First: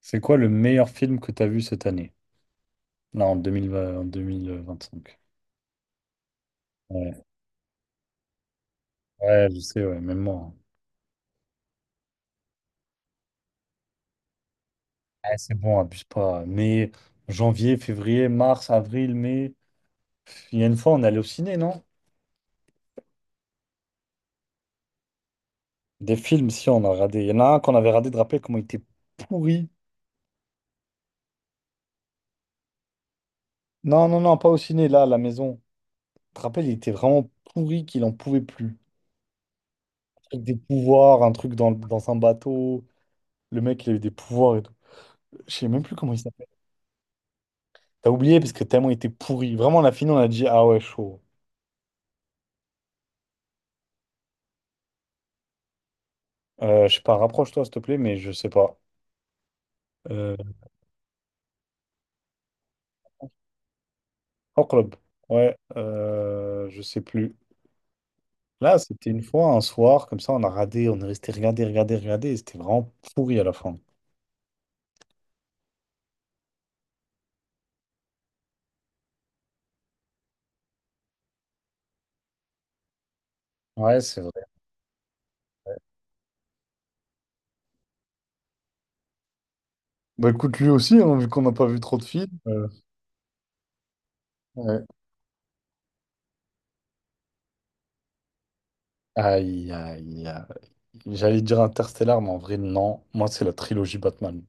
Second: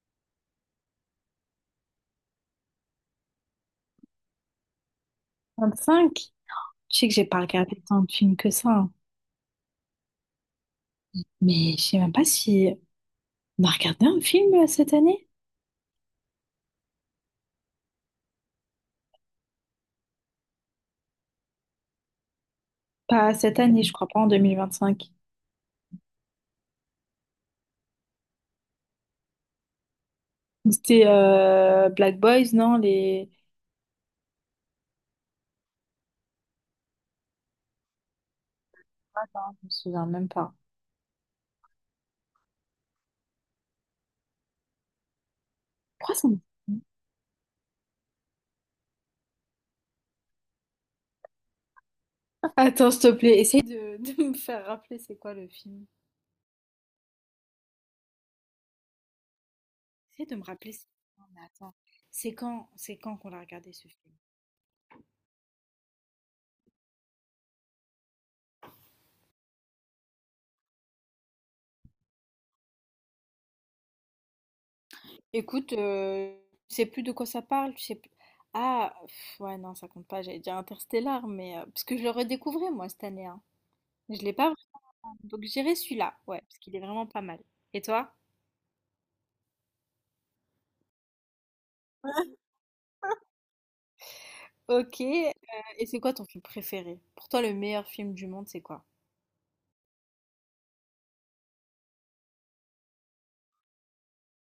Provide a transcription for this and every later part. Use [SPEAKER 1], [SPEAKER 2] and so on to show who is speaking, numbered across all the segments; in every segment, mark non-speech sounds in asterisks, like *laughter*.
[SPEAKER 1] C'est quoi le meilleur film que tu as vu cette année? Là, en 2020 en 2025.
[SPEAKER 2] 25? Tu sais
[SPEAKER 1] Ouais,
[SPEAKER 2] que j'ai pas regardé tant de films que ça, hein.
[SPEAKER 1] ouais, je sais, ouais, même moi, hein.
[SPEAKER 2] Mais je sais même pas si on a regardé un film cette année.
[SPEAKER 1] Ouais, c'est bon, abuse pas. Mais janvier, février, mars, avril, mai. Il y a une fois, on est allé au ciné, non?
[SPEAKER 2] Pas cette année, je crois pas en 2025.
[SPEAKER 1] Des films, si, on a radé. Il y en a un qu'on avait radé, de rappelles comment il était pourri.
[SPEAKER 2] C'était Black Boys, non? Les...
[SPEAKER 1] Non, non, non, pas au ciné, là, à la maison. Tu te rappelles, il était vraiment pourri qu'il en pouvait plus.
[SPEAKER 2] Attends, je me souviens même
[SPEAKER 1] Avec
[SPEAKER 2] pas.
[SPEAKER 1] des pouvoirs, un truc dans un bateau. Le mec, il a eu des pouvoirs et tout. Je sais même plus comment
[SPEAKER 2] Pourquoi
[SPEAKER 1] il...
[SPEAKER 2] ça me-
[SPEAKER 1] T'as oublié parce que tellement il était pourri. Vraiment, on a fini, on a dit, ah ouais, chaud.
[SPEAKER 2] Attends, s'il te plaît, essaye de, *laughs* de me faire rappeler c'est quoi le film.
[SPEAKER 1] Je sais pas, rapproche-toi, s'il te plaît, mais je sais pas.
[SPEAKER 2] Essaye
[SPEAKER 1] Euh,
[SPEAKER 2] de me rappeler c'est... Non, mais attends, c'est quand qu'on l'a regardé ce film?
[SPEAKER 1] En club. Ouais, je sais plus. Là, c'était une fois, un soir, comme ça, on a radé, on est resté regarder, et c'était vraiment pourri à la fin.
[SPEAKER 2] Écoute, tu sais plus de quoi ça parle, tu sais plus. Ah, pff, ouais, non, ça compte pas, j'allais dire Interstellar, mais parce que je le redécouvrais, moi, cette année, hein.
[SPEAKER 1] Ouais, c'est
[SPEAKER 2] Je l'ai pas
[SPEAKER 1] vrai.
[SPEAKER 2] vraiment. Donc j'irai celui-là, ouais, parce qu'il est vraiment pas mal. Et toi?
[SPEAKER 1] Bah écoute, lui aussi, hein, vu qu'on n'a pas vu trop de films. Ouais.
[SPEAKER 2] Ok, et c'est quoi ton film préféré? Pour toi, le meilleur film du monde, c'est quoi?
[SPEAKER 1] Aïe, aïe, aïe. J'allais dire Interstellar, mais en vrai, non. Moi, c'est la trilogie Batman.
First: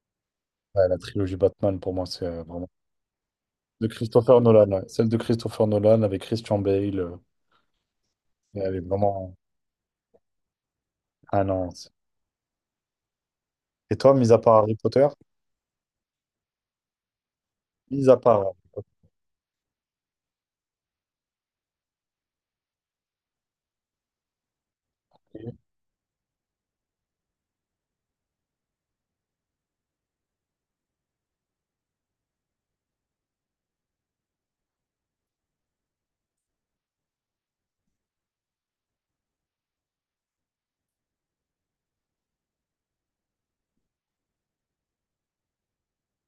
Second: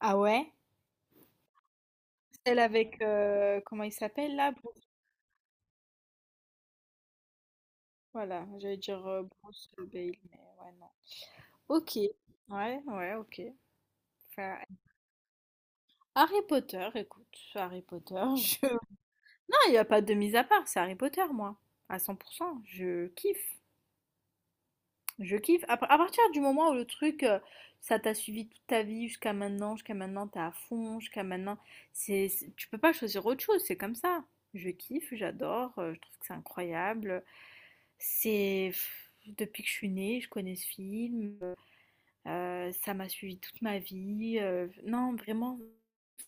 [SPEAKER 2] Ah ouais?
[SPEAKER 1] Ouais, la trilogie Batman, pour moi, c'est
[SPEAKER 2] Celle
[SPEAKER 1] vraiment...
[SPEAKER 2] avec... comment
[SPEAKER 1] De
[SPEAKER 2] il s'appelle
[SPEAKER 1] Christopher
[SPEAKER 2] là?
[SPEAKER 1] Nolan,
[SPEAKER 2] Bruce-
[SPEAKER 1] ouais. Celle de Christopher Nolan avec Christian Bale.
[SPEAKER 2] Voilà,
[SPEAKER 1] Elle
[SPEAKER 2] j'allais
[SPEAKER 1] est
[SPEAKER 2] dire
[SPEAKER 1] vraiment.
[SPEAKER 2] Bruce Bale, mais ouais, non.
[SPEAKER 1] Ah non,
[SPEAKER 2] Ok, ouais, ouais, ok.
[SPEAKER 1] Et toi, mis à part
[SPEAKER 2] Enfin,
[SPEAKER 1] Harry Potter?
[SPEAKER 2] Harry Potter, écoute, Harry
[SPEAKER 1] Mis à
[SPEAKER 2] Potter, *laughs*
[SPEAKER 1] part Harry
[SPEAKER 2] je... il n'y a pas de mise à part, c'est Harry Potter, moi. À 100%, je kiffe. Je
[SPEAKER 1] Potter.
[SPEAKER 2] kiffe. À partir du moment où le truc, ça t'a suivi toute ta vie jusqu'à maintenant, t'es à fond, jusqu'à maintenant, tu peux pas choisir autre chose, c'est comme ça. Je kiffe, j'adore, je trouve que c'est incroyable. C'est... pff, depuis que je suis née, je connais ce film, ça m'a suivi toute ma vie. Non, vraiment,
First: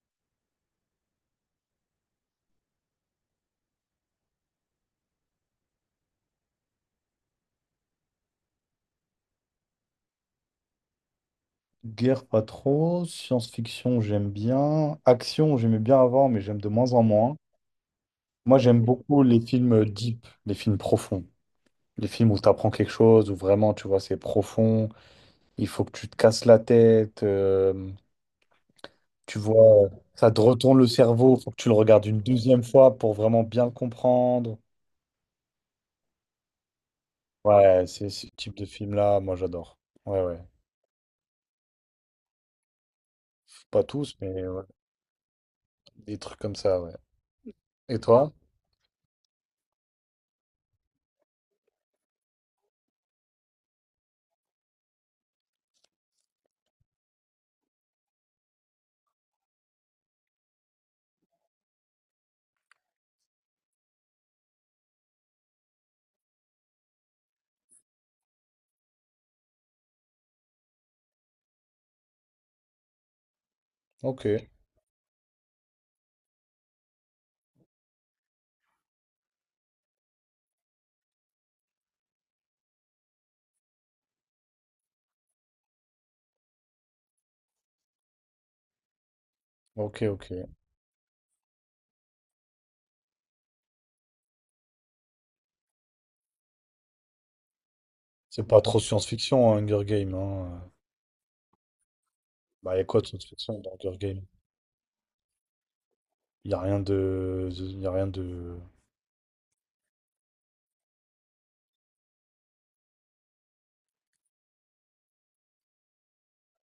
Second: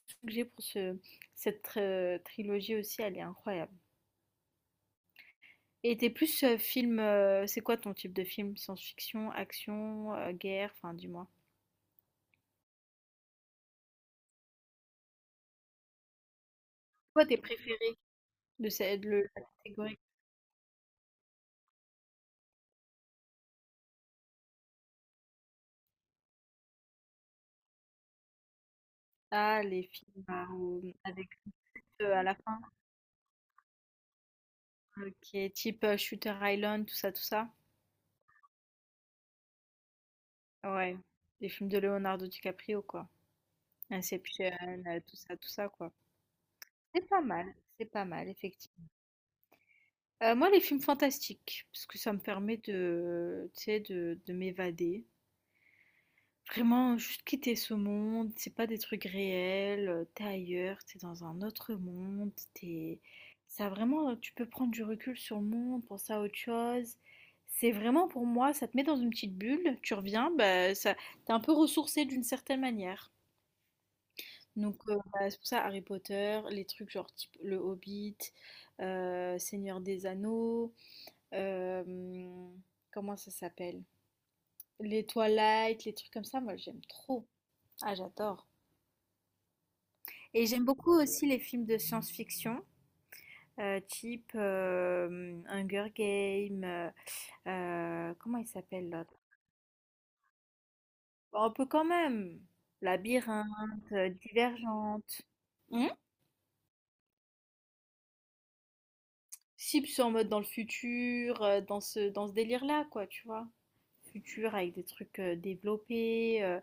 [SPEAKER 2] ce que j'ai pour ce, cette trilogie aussi, elle est incroyable. Et t'es plus film, c'est quoi ton type de film? Science-fiction, action, guerre, enfin dis-moi.
[SPEAKER 1] Guerre, pas trop. Science-fiction, j'aime bien. Action, j'aimais bien avant, mais j'aime de moins en
[SPEAKER 2] Quoi
[SPEAKER 1] moins.
[SPEAKER 2] tes préférés
[SPEAKER 1] Moi,
[SPEAKER 2] de
[SPEAKER 1] j'aime
[SPEAKER 2] cette de
[SPEAKER 1] beaucoup les
[SPEAKER 2] la
[SPEAKER 1] films
[SPEAKER 2] catégorie?
[SPEAKER 1] deep, les films profonds. Les films où tu apprends quelque chose, où vraiment, tu vois, c'est profond. Il faut que tu te casses la tête. Tu
[SPEAKER 2] Ah, les
[SPEAKER 1] vois,
[SPEAKER 2] films
[SPEAKER 1] ça te
[SPEAKER 2] bah,
[SPEAKER 1] retourne
[SPEAKER 2] où-
[SPEAKER 1] le
[SPEAKER 2] avec
[SPEAKER 1] cerveau. Il faut que tu le regardes
[SPEAKER 2] eux
[SPEAKER 1] une
[SPEAKER 2] à la fin,
[SPEAKER 1] deuxième fois pour vraiment bien le comprendre.
[SPEAKER 2] qui est type Shooter Island, tout ça, tout ça.
[SPEAKER 1] Ouais, c'est ce type de film-là, moi, j'adore. Ouais, ouais.
[SPEAKER 2] Ouais, les films de Leonardo DiCaprio, quoi.
[SPEAKER 1] Pas tous,
[SPEAKER 2] Inception,
[SPEAKER 1] mais ouais.
[SPEAKER 2] tout ça, quoi.
[SPEAKER 1] Des trucs comme ça, ouais.
[SPEAKER 2] C'est pas mal, c'est
[SPEAKER 1] Et
[SPEAKER 2] pas mal,
[SPEAKER 1] toi?
[SPEAKER 2] effectivement. Moi, les films fantastiques, parce que ça me permet de, tu sais, de m'évader. Vraiment, juste quitter ce monde, c'est pas des trucs réels, t'es ailleurs, t'es dans un autre monde, t'es... Ça vraiment, tu peux prendre du recul sur le monde, penser à autre chose. C'est vraiment pour moi, ça te met dans une petite bulle, tu reviens, bah, ça, t'es un peu ressourcé d'une certaine manière.
[SPEAKER 1] Ok,
[SPEAKER 2] Donc bah, c'est pour ça Harry Potter, les trucs genre type Le Hobbit, Seigneur des Anneaux, euh, comment ça s'appelle? Les Twilight, les trucs comme ça, moi j'aime trop. Ah, j'adore.
[SPEAKER 1] ok,
[SPEAKER 2] Et
[SPEAKER 1] ok.
[SPEAKER 2] j'aime beaucoup aussi les films de science-fiction, type Hunger Games, comment il
[SPEAKER 1] C'est pas trop
[SPEAKER 2] s'appelle l'autre?
[SPEAKER 1] science-fiction, hein, Hunger Games. Hein.
[SPEAKER 2] Bon, un peu quand même.
[SPEAKER 1] Bah, y a quoi de science-fiction dans
[SPEAKER 2] Labyrinthe,
[SPEAKER 1] Hunger Games?
[SPEAKER 2] Divergente. Hmm.
[SPEAKER 1] Y a rien de, de- y a rien de,
[SPEAKER 2] Si, puis c'est en mode dans le futur, dans ce délire-là, quoi, tu vois. Futur avec des trucs développés.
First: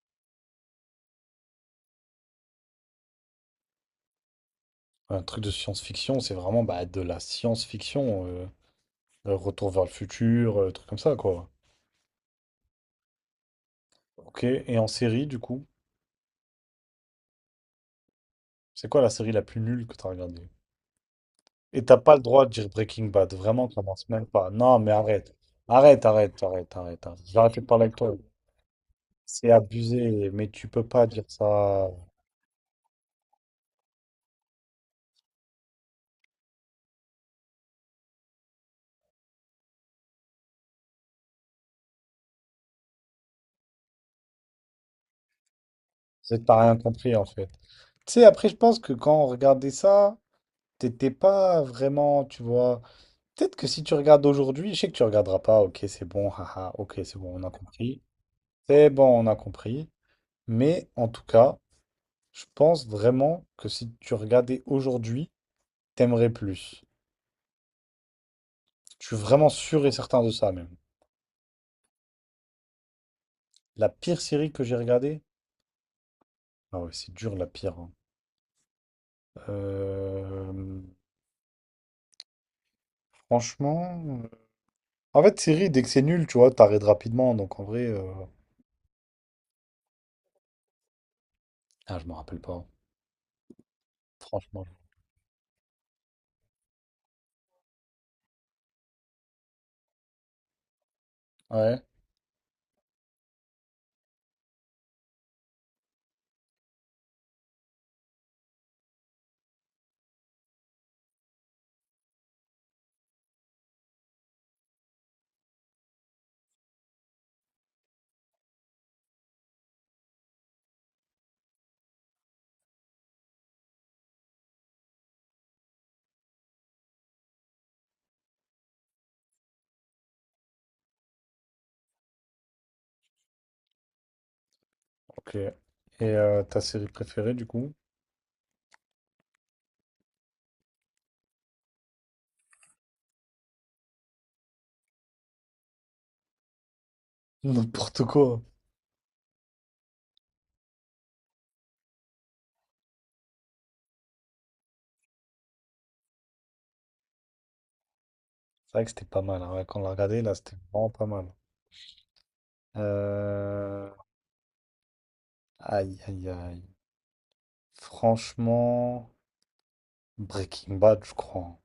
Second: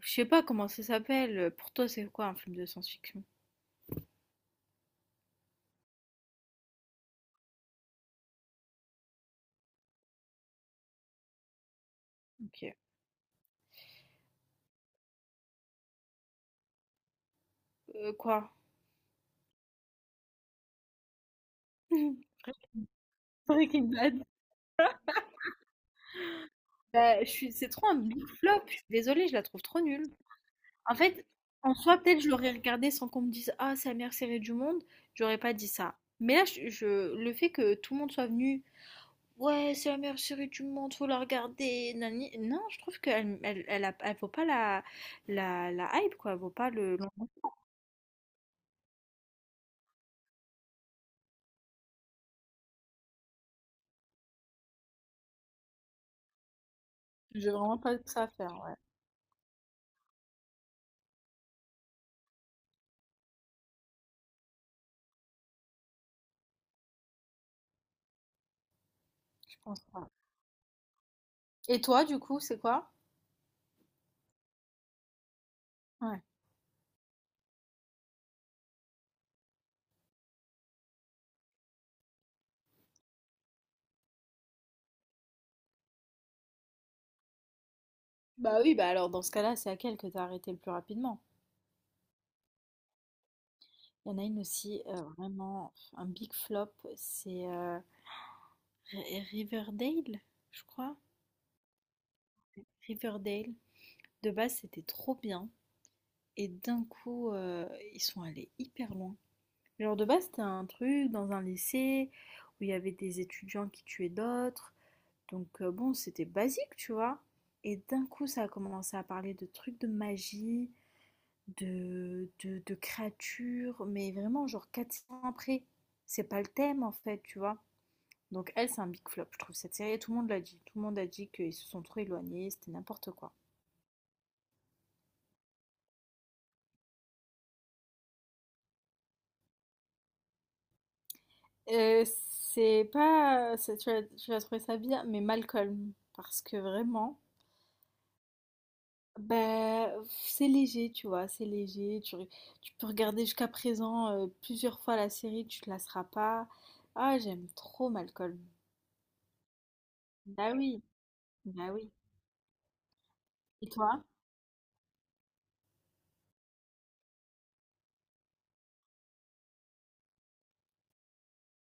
[SPEAKER 2] Je sais pas comment ça s'appelle. Pour toi, c'est quoi un film de science-fiction?
[SPEAKER 1] Un truc de science-fiction. C'est vraiment bah, de la science-fiction. Retour vers le futur, truc comme ça, quoi.
[SPEAKER 2] Ok.
[SPEAKER 1] Ok. Et en série, du coup,
[SPEAKER 2] Quoi?
[SPEAKER 1] c'est quoi la série la plus nulle que t'as regardée? Et t'as pas le
[SPEAKER 2] *laughs*
[SPEAKER 1] droit de dire Breaking Bad. Vraiment,
[SPEAKER 2] Breaking
[SPEAKER 1] commence
[SPEAKER 2] Bad.
[SPEAKER 1] même pas. Non, mais arrête.
[SPEAKER 2] Bah, je
[SPEAKER 1] J'ai
[SPEAKER 2] suis,
[SPEAKER 1] arrêté de
[SPEAKER 2] c'est
[SPEAKER 1] parler
[SPEAKER 2] trop un
[SPEAKER 1] avec toi.
[SPEAKER 2] big flop. Je suis désolée, je la
[SPEAKER 1] C'est
[SPEAKER 2] trouve trop nulle.
[SPEAKER 1] abusé, mais tu peux
[SPEAKER 2] En
[SPEAKER 1] pas dire
[SPEAKER 2] fait, en
[SPEAKER 1] ça.
[SPEAKER 2] soi, peut-être je l'aurais regardé sans qu'on me dise: Ah, c'est la meilleure série du monde, j'aurais pas dit ça. Mais là, le fait que tout le monde soit venu: Ouais, c'est la meilleure série du monde, faut la regarder. Nani- Non, je trouve qu'elle vaut pas la, la hype, quoi.
[SPEAKER 1] C'est
[SPEAKER 2] Elle
[SPEAKER 1] que
[SPEAKER 2] vaut
[SPEAKER 1] t'as
[SPEAKER 2] pas
[SPEAKER 1] rien
[SPEAKER 2] le.
[SPEAKER 1] compris en
[SPEAKER 2] L'engouement.
[SPEAKER 1] fait. Tu sais, après, je pense que quand on regardait ça, t'étais pas vraiment, tu vois. Peut-être que si tu regardes aujourd'hui, je sais que tu regarderas pas, ok, c'est bon, haha, ok, c'est bon, on
[SPEAKER 2] J'ai
[SPEAKER 1] a
[SPEAKER 2] vraiment pas
[SPEAKER 1] compris.
[SPEAKER 2] que ça à faire, ouais.
[SPEAKER 1] C'est bon, on a compris. Mais en tout cas, je pense vraiment que si tu regardais aujourd'hui, t'aimerais plus. Je suis vraiment
[SPEAKER 2] Je pense
[SPEAKER 1] sûr et
[SPEAKER 2] pas.
[SPEAKER 1] certain de ça même.
[SPEAKER 2] Et toi, du coup, c'est quoi?
[SPEAKER 1] La pire série que j'ai regardée,
[SPEAKER 2] Ouais.
[SPEAKER 1] ah ouais, c'est dur la pire, hein. Euh, Franchement. En fait, série, dès que c'est nul, tu vois, t'arrêtes rapidement. Donc en vrai.
[SPEAKER 2] Bah oui, bah alors dans ce cas-là, c'est laquelle que t'as arrêté le plus rapidement?
[SPEAKER 1] Ah, je me rappelle pas.
[SPEAKER 2] Il y en a une
[SPEAKER 1] Franchement.
[SPEAKER 2] aussi, vraiment, un big flop, c'est Riverdale, je crois.
[SPEAKER 1] Ouais,
[SPEAKER 2] Riverdale, de base, c'était trop bien et d'un coup, ils sont allés hyper loin. Genre de base, c'était un truc dans un lycée où il y avait des étudiants qui tuaient d'autres. Donc bon, c'était basique, tu vois? Et d'un coup, ça a commencé à parler de trucs de magie, de créatures, mais vraiment genre 400 ans après. C'est pas le thème en fait, tu vois? Donc elle, c'est un big flop, je trouve cette série tout le monde l'a dit. Tout le monde a dit qu'ils se sont trop éloignés, c'était n'importe quoi.
[SPEAKER 1] ok. Et ta série préférée, du coup?
[SPEAKER 2] C'est pas... Tu vas trouver ça bien, mais Malcolm. Parce que vraiment,
[SPEAKER 1] N'importe quoi.
[SPEAKER 2] bah, c'est léger, tu vois, c'est léger. Tu peux regarder jusqu'à présent plusieurs fois la série, tu te lasseras pas. Ah, j'aime trop Malcolm.
[SPEAKER 1] C'est vrai que c'était pas mal, hein. Ouais, quand on l'a regardé, là,
[SPEAKER 2] Bah
[SPEAKER 1] c'était
[SPEAKER 2] oui,
[SPEAKER 1] vraiment pas mal.
[SPEAKER 2] bah oui. Et
[SPEAKER 1] Euh,
[SPEAKER 2] toi?
[SPEAKER 1] Aïe, aïe, aïe. Franchement, Breaking Bad, je crois, hein.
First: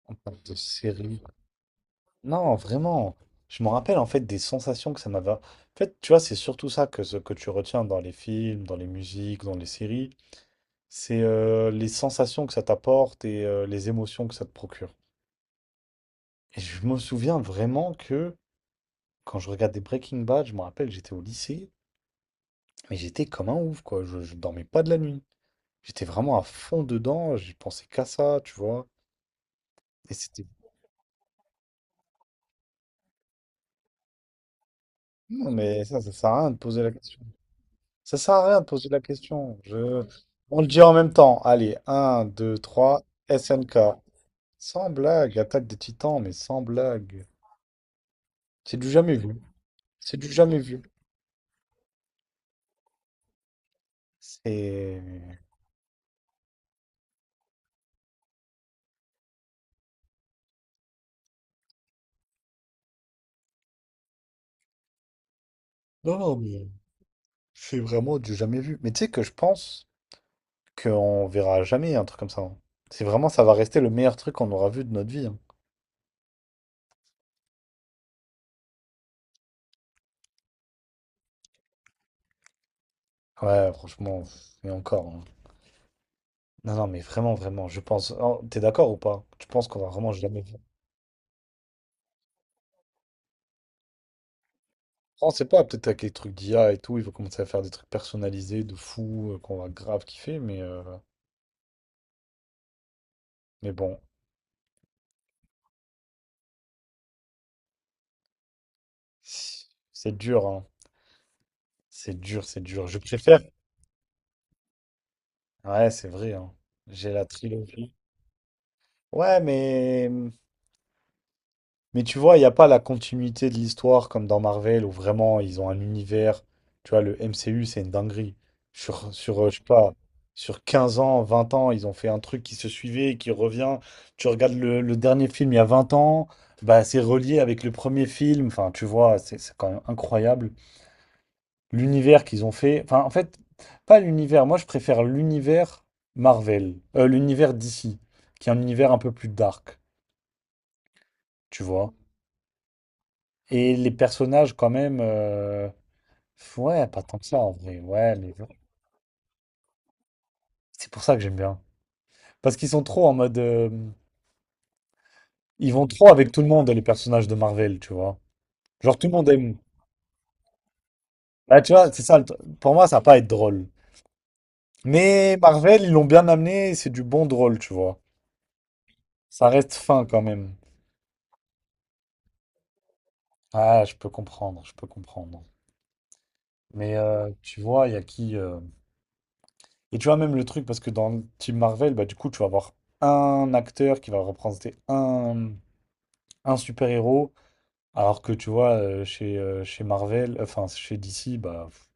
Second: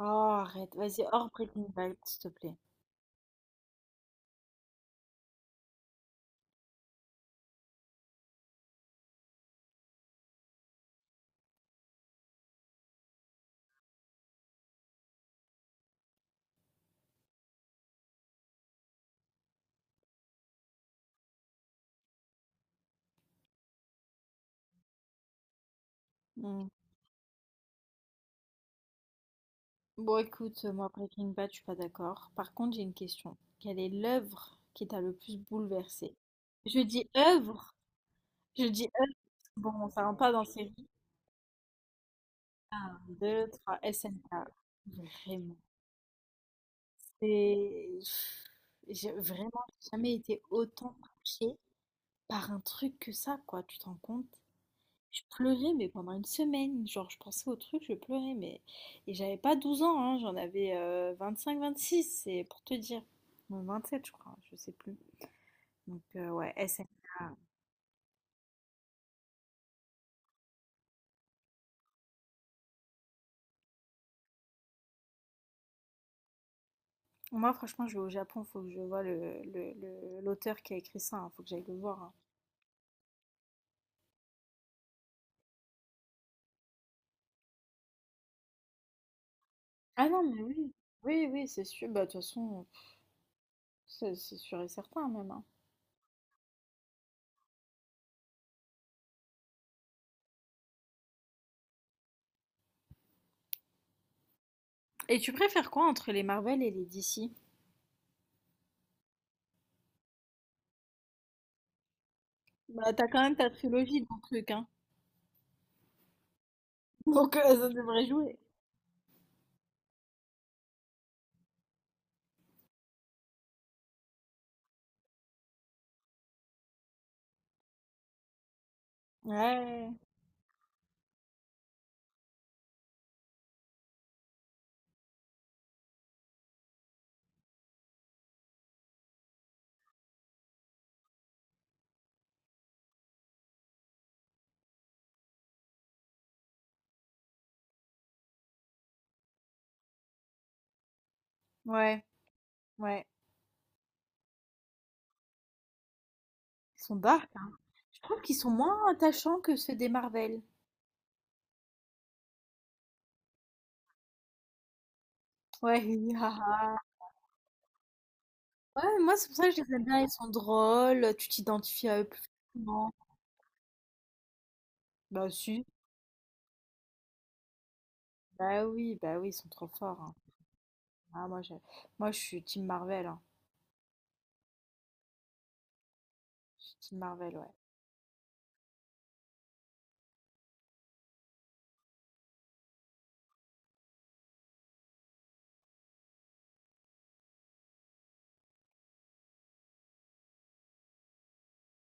[SPEAKER 2] Oh,
[SPEAKER 1] En termes de
[SPEAKER 2] arrête, vas-y,
[SPEAKER 1] série.
[SPEAKER 2] hors Breaking Bad, s'il te
[SPEAKER 1] Non,
[SPEAKER 2] plaît.
[SPEAKER 1] vraiment. Je me rappelle, en fait, des sensations que ça m'avait... En fait, tu vois, c'est surtout ça que, ce que tu retiens dans les films, dans les musiques, dans les séries. C'est les sensations que ça t'apporte et les émotions que ça te procure. Et je me souviens vraiment que quand je regardais Breaking Bad, je me rappelle, j'étais au lycée, mais j'étais comme un ouf, quoi. Je dormais pas de la nuit. J'étais vraiment à
[SPEAKER 2] Mm.
[SPEAKER 1] fond dedans, j'y pensais qu'à ça, tu vois. Et
[SPEAKER 2] Bon,
[SPEAKER 1] c'était.
[SPEAKER 2] écoute, moi, Breaking Bad, je suis pas d'accord. Par contre, j'ai une question. Quelle est l'œuvre qui t'a le plus
[SPEAKER 1] Non, mais ça
[SPEAKER 2] bouleversé?
[SPEAKER 1] sert à rien de
[SPEAKER 2] Je
[SPEAKER 1] poser la
[SPEAKER 2] dis
[SPEAKER 1] question.
[SPEAKER 2] œuvre.
[SPEAKER 1] Ça sert à rien de
[SPEAKER 2] Je dis
[SPEAKER 1] poser la
[SPEAKER 2] «eux»,
[SPEAKER 1] question.
[SPEAKER 2] bon,
[SPEAKER 1] Je...
[SPEAKER 2] ça rentre pas dans
[SPEAKER 1] On le
[SPEAKER 2] série.
[SPEAKER 1] dit en même temps. Allez, 1, 2,
[SPEAKER 2] Un,
[SPEAKER 1] 3,
[SPEAKER 2] deux,
[SPEAKER 1] SNK.
[SPEAKER 2] trois, SNK.
[SPEAKER 1] Sans blague,
[SPEAKER 2] Vraiment,
[SPEAKER 1] Attaque des Titans, mais sans blague.
[SPEAKER 2] c'est
[SPEAKER 1] C'est du
[SPEAKER 2] j'ai
[SPEAKER 1] jamais vu.
[SPEAKER 2] vraiment jamais
[SPEAKER 1] C'est du
[SPEAKER 2] été
[SPEAKER 1] jamais vu.
[SPEAKER 2] autant touchée par un truc que ça, quoi, tu te rends compte? Je
[SPEAKER 1] C'est.
[SPEAKER 2] pleurais, mais pendant une semaine. Genre, je pensais au truc, je pleurais, mais... Et j'avais pas 12 ans, hein, j'en avais 26, c'est pour te dire. Non, sept, je crois, je sais plus. Donc,
[SPEAKER 1] Non, non,
[SPEAKER 2] ouais,
[SPEAKER 1] mais
[SPEAKER 2] SNK.
[SPEAKER 1] c'est vraiment du jamais vu. Mais tu sais que je pense qu'on verra jamais, un truc comme ça, hein. C'est vraiment, ça va rester le meilleur truc qu'on aura vu de notre vie, hein.
[SPEAKER 2] Moi, franchement, je vais au Japon, faut que je vois l'auteur qui a écrit ça, hein, faut que j'aille le voir, hein.
[SPEAKER 1] Ouais, franchement, pff, mais encore, hein. Non, non, mais vraiment, vraiment, je pense. Oh, t'es d'accord ou pas? Tu penses qu'on va
[SPEAKER 2] Ah
[SPEAKER 1] vraiment
[SPEAKER 2] non,
[SPEAKER 1] jamais
[SPEAKER 2] mais
[SPEAKER 1] voir?
[SPEAKER 2] oui, oui, oui, c'est sûr. Bah, de toute façon, c'est sûr et certain même,
[SPEAKER 1] On
[SPEAKER 2] hein.
[SPEAKER 1] sait pas, peut-être avec les trucs d'IA et tout, ils vont commencer à faire des trucs personnalisés de fou, qu'on va grave kiffer, mais bon,
[SPEAKER 2] Et tu préfères quoi entre les Marvel et les DC?
[SPEAKER 1] c'est dur, hein. C'est dur, c'est dur.
[SPEAKER 2] Bah,
[SPEAKER 1] Je
[SPEAKER 2] t'as quand même
[SPEAKER 1] préfère.
[SPEAKER 2] ta trilogie de trucs, hein.
[SPEAKER 1] Ouais, c'est vrai, hein.
[SPEAKER 2] *laughs*
[SPEAKER 1] J'ai la
[SPEAKER 2] Donc, ça
[SPEAKER 1] trilogie.
[SPEAKER 2] devrait jouer.
[SPEAKER 1] Ouais, mais. Mais tu vois, il n'y a pas la continuité de l'histoire comme dans Marvel où vraiment ils ont un univers. Tu vois, le MCU, c'est une dinguerie. Je sais pas,
[SPEAKER 2] Ouais,
[SPEAKER 1] sur 15 ans, 20 ans, ils ont fait un truc qui se suivait et qui revient. Tu regardes le dernier film il y a 20 ans, bah c'est relié avec le premier film. Enfin, tu vois, c'est quand même incroyable. L'univers qu'ils ont fait. Enfin, en fait, pas l'univers. Moi, je préfère l'univers Marvel. L'univers DC, qui est un univers un peu plus dark, tu vois.
[SPEAKER 2] ouais, ouais.
[SPEAKER 1] Et les personnages, quand même,
[SPEAKER 2] Ils
[SPEAKER 1] ouais,
[SPEAKER 2] sont
[SPEAKER 1] pas tant que
[SPEAKER 2] dark,
[SPEAKER 1] ça
[SPEAKER 2] hein.
[SPEAKER 1] en vrai.
[SPEAKER 2] Je
[SPEAKER 1] Ouais,
[SPEAKER 2] trouve
[SPEAKER 1] mais
[SPEAKER 2] qu'ils
[SPEAKER 1] bon,
[SPEAKER 2] sont moins attachants que ceux des Marvel.
[SPEAKER 1] c'est pour ça que j'aime bien. Parce qu'ils sont trop en mode. Ils
[SPEAKER 2] Ouais, *laughs*
[SPEAKER 1] vont trop
[SPEAKER 2] hi, ha,
[SPEAKER 1] avec tout le monde,
[SPEAKER 2] ha.
[SPEAKER 1] les personnages de Marvel, tu vois.
[SPEAKER 2] Ouais,
[SPEAKER 1] Genre, tout le
[SPEAKER 2] moi, c'est
[SPEAKER 1] monde
[SPEAKER 2] pour ça que
[SPEAKER 1] aime.
[SPEAKER 2] je les aime bien. Ils sont drôles, tu
[SPEAKER 1] Bah, tu
[SPEAKER 2] t'identifies
[SPEAKER 1] vois,
[SPEAKER 2] à
[SPEAKER 1] c'est
[SPEAKER 2] eux
[SPEAKER 1] ça,
[SPEAKER 2] plus
[SPEAKER 1] pour moi,
[SPEAKER 2] facilement.
[SPEAKER 1] ça va pas être drôle.
[SPEAKER 2] Bah,
[SPEAKER 1] Mais
[SPEAKER 2] si.
[SPEAKER 1] Marvel, ils l'ont bien amené, c'est du bon drôle, tu vois.
[SPEAKER 2] Bah oui, ils sont
[SPEAKER 1] Ça
[SPEAKER 2] trop
[SPEAKER 1] reste
[SPEAKER 2] forts,
[SPEAKER 1] fin
[SPEAKER 2] hein.
[SPEAKER 1] quand même.
[SPEAKER 2] Ah, moi, je suis Team Marvel, hein.
[SPEAKER 1] Ah, je peux comprendre, je peux comprendre.
[SPEAKER 2] Je suis
[SPEAKER 1] Mais
[SPEAKER 2] Team Marvel, ouais.
[SPEAKER 1] tu vois, il y a qui. Et tu vois, même le truc, parce que dans le Team Marvel, bah, du coup, tu vas avoir un acteur qui va représenter un. Un super-héros, alors que tu vois, chez Marvel, enfin chez DC, bah, pff,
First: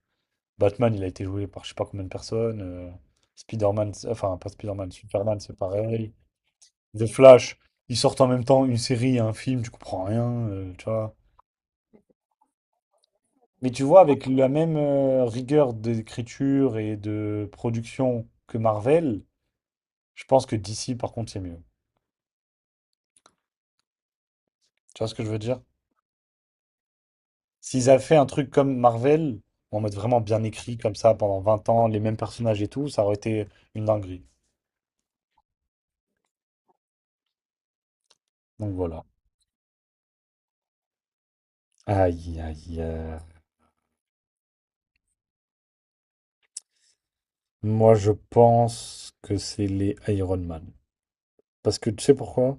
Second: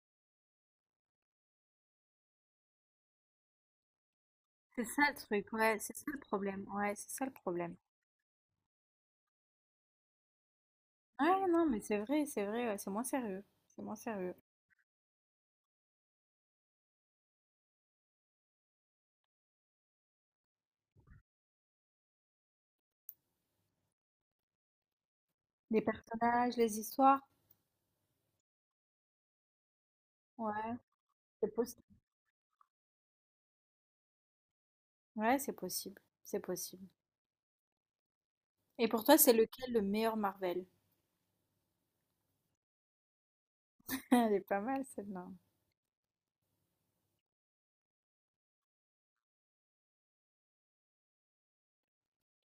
[SPEAKER 1] Batman, il a été joué par je sais pas combien de personnes, Spider-Man, enfin pas
[SPEAKER 2] C'est
[SPEAKER 1] Spider-Man,
[SPEAKER 2] ça le
[SPEAKER 1] Superman,
[SPEAKER 2] truc,
[SPEAKER 1] c'est
[SPEAKER 2] ouais, c'est ça
[SPEAKER 1] pareil,
[SPEAKER 2] le problème, ouais,
[SPEAKER 1] The
[SPEAKER 2] c'est ça le
[SPEAKER 1] Flash,
[SPEAKER 2] problème.
[SPEAKER 1] ils sortent en même temps une série, et un film, tu comprends rien, tu vois.
[SPEAKER 2] Ouais, non, mais c'est vrai, ouais, c'est moins sérieux,
[SPEAKER 1] Mais
[SPEAKER 2] c'est
[SPEAKER 1] tu
[SPEAKER 2] moins
[SPEAKER 1] vois, avec
[SPEAKER 2] sérieux.
[SPEAKER 1] la même rigueur d'écriture et de production que Marvel, je pense que DC, par contre, c'est mieux. Tu vois ce que je veux dire?
[SPEAKER 2] Les personnages, les histoires,
[SPEAKER 1] S'ils avaient fait un truc comme Marvel, en mode vraiment bien
[SPEAKER 2] ouais,
[SPEAKER 1] écrit, comme ça, pendant
[SPEAKER 2] c'est
[SPEAKER 1] 20
[SPEAKER 2] possible.
[SPEAKER 1] ans, les mêmes personnages et tout, ça aurait été une dinguerie.
[SPEAKER 2] Ouais, c'est possible, c'est possible.
[SPEAKER 1] Donc
[SPEAKER 2] Et pour
[SPEAKER 1] voilà.
[SPEAKER 2] toi, c'est lequel le meilleur Marvel?
[SPEAKER 1] Aïe, aïe, aïe.
[SPEAKER 2] *laughs* Elle est pas mal celle-là.
[SPEAKER 1] Moi, je pense que c'est les Iron Man. Parce que tu sais pourquoi?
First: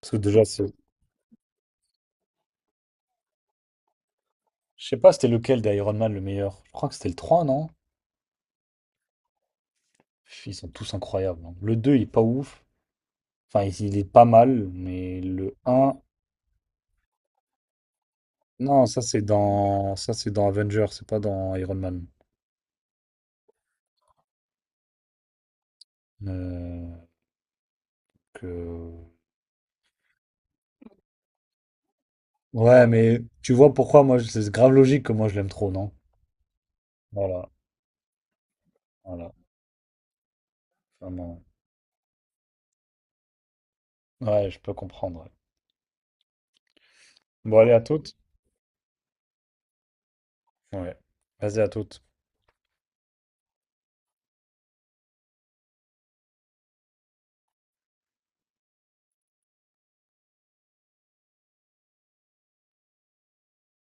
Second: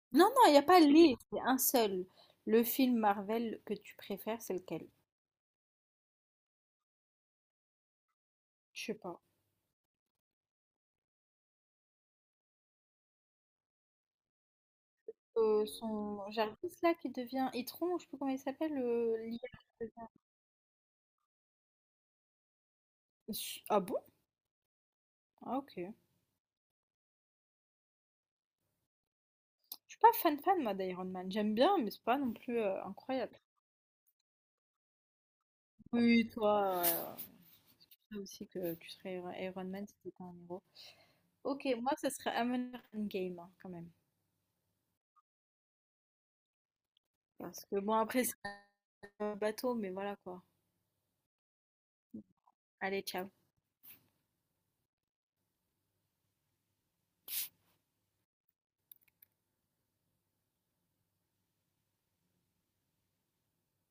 [SPEAKER 1] Parce que
[SPEAKER 2] Non,
[SPEAKER 1] déjà,
[SPEAKER 2] non, il n'y a
[SPEAKER 1] c'est.
[SPEAKER 2] pas les, c'est un seul. Le film Marvel que tu préfères, c'est
[SPEAKER 1] Je
[SPEAKER 2] lequel?
[SPEAKER 1] sais pas, c'était lequel d'Iron Man le meilleur? Je crois que c'était le 3, non?
[SPEAKER 2] Je sais pas.
[SPEAKER 1] Pff, ils sont tous incroyables, hein. Le 2, il est pas ouf. Enfin, il est pas mal, mais le un,
[SPEAKER 2] Son Jarvis là qui devient Itron, je sais pas comment il s'appelle,
[SPEAKER 1] non, ça,
[SPEAKER 2] le
[SPEAKER 1] c'est dans.
[SPEAKER 2] l'IA.
[SPEAKER 1] Ça, c'est dans Avengers, c'est pas dans Iron Man.
[SPEAKER 2] Ah bon? Ah ok.
[SPEAKER 1] Euh, que
[SPEAKER 2] Je suis pas fan fan moi d'Iron Man. J'aime bien, mais c'est pas non plus
[SPEAKER 1] Ouais, mais
[SPEAKER 2] incroyable.
[SPEAKER 1] tu vois pourquoi moi, c'est grave logique que moi je l'aime trop, non?
[SPEAKER 2] Oui, toi,
[SPEAKER 1] Voilà,
[SPEAKER 2] je sais aussi que tu serais
[SPEAKER 1] voilà,
[SPEAKER 2] Iron Man si t'étais un héros.
[SPEAKER 1] vraiment.
[SPEAKER 2] Ok, moi ce serait Avengers Endgame, hein, quand même.
[SPEAKER 1] Ouais, je peux comprendre. Bon,
[SPEAKER 2] Parce
[SPEAKER 1] allez,
[SPEAKER 2] que
[SPEAKER 1] à
[SPEAKER 2] bon
[SPEAKER 1] toutes.
[SPEAKER 2] après c'est un bateau, mais voilà quoi.
[SPEAKER 1] Ouais. Vas-y, à toutes.
[SPEAKER 2] Allez, ciao.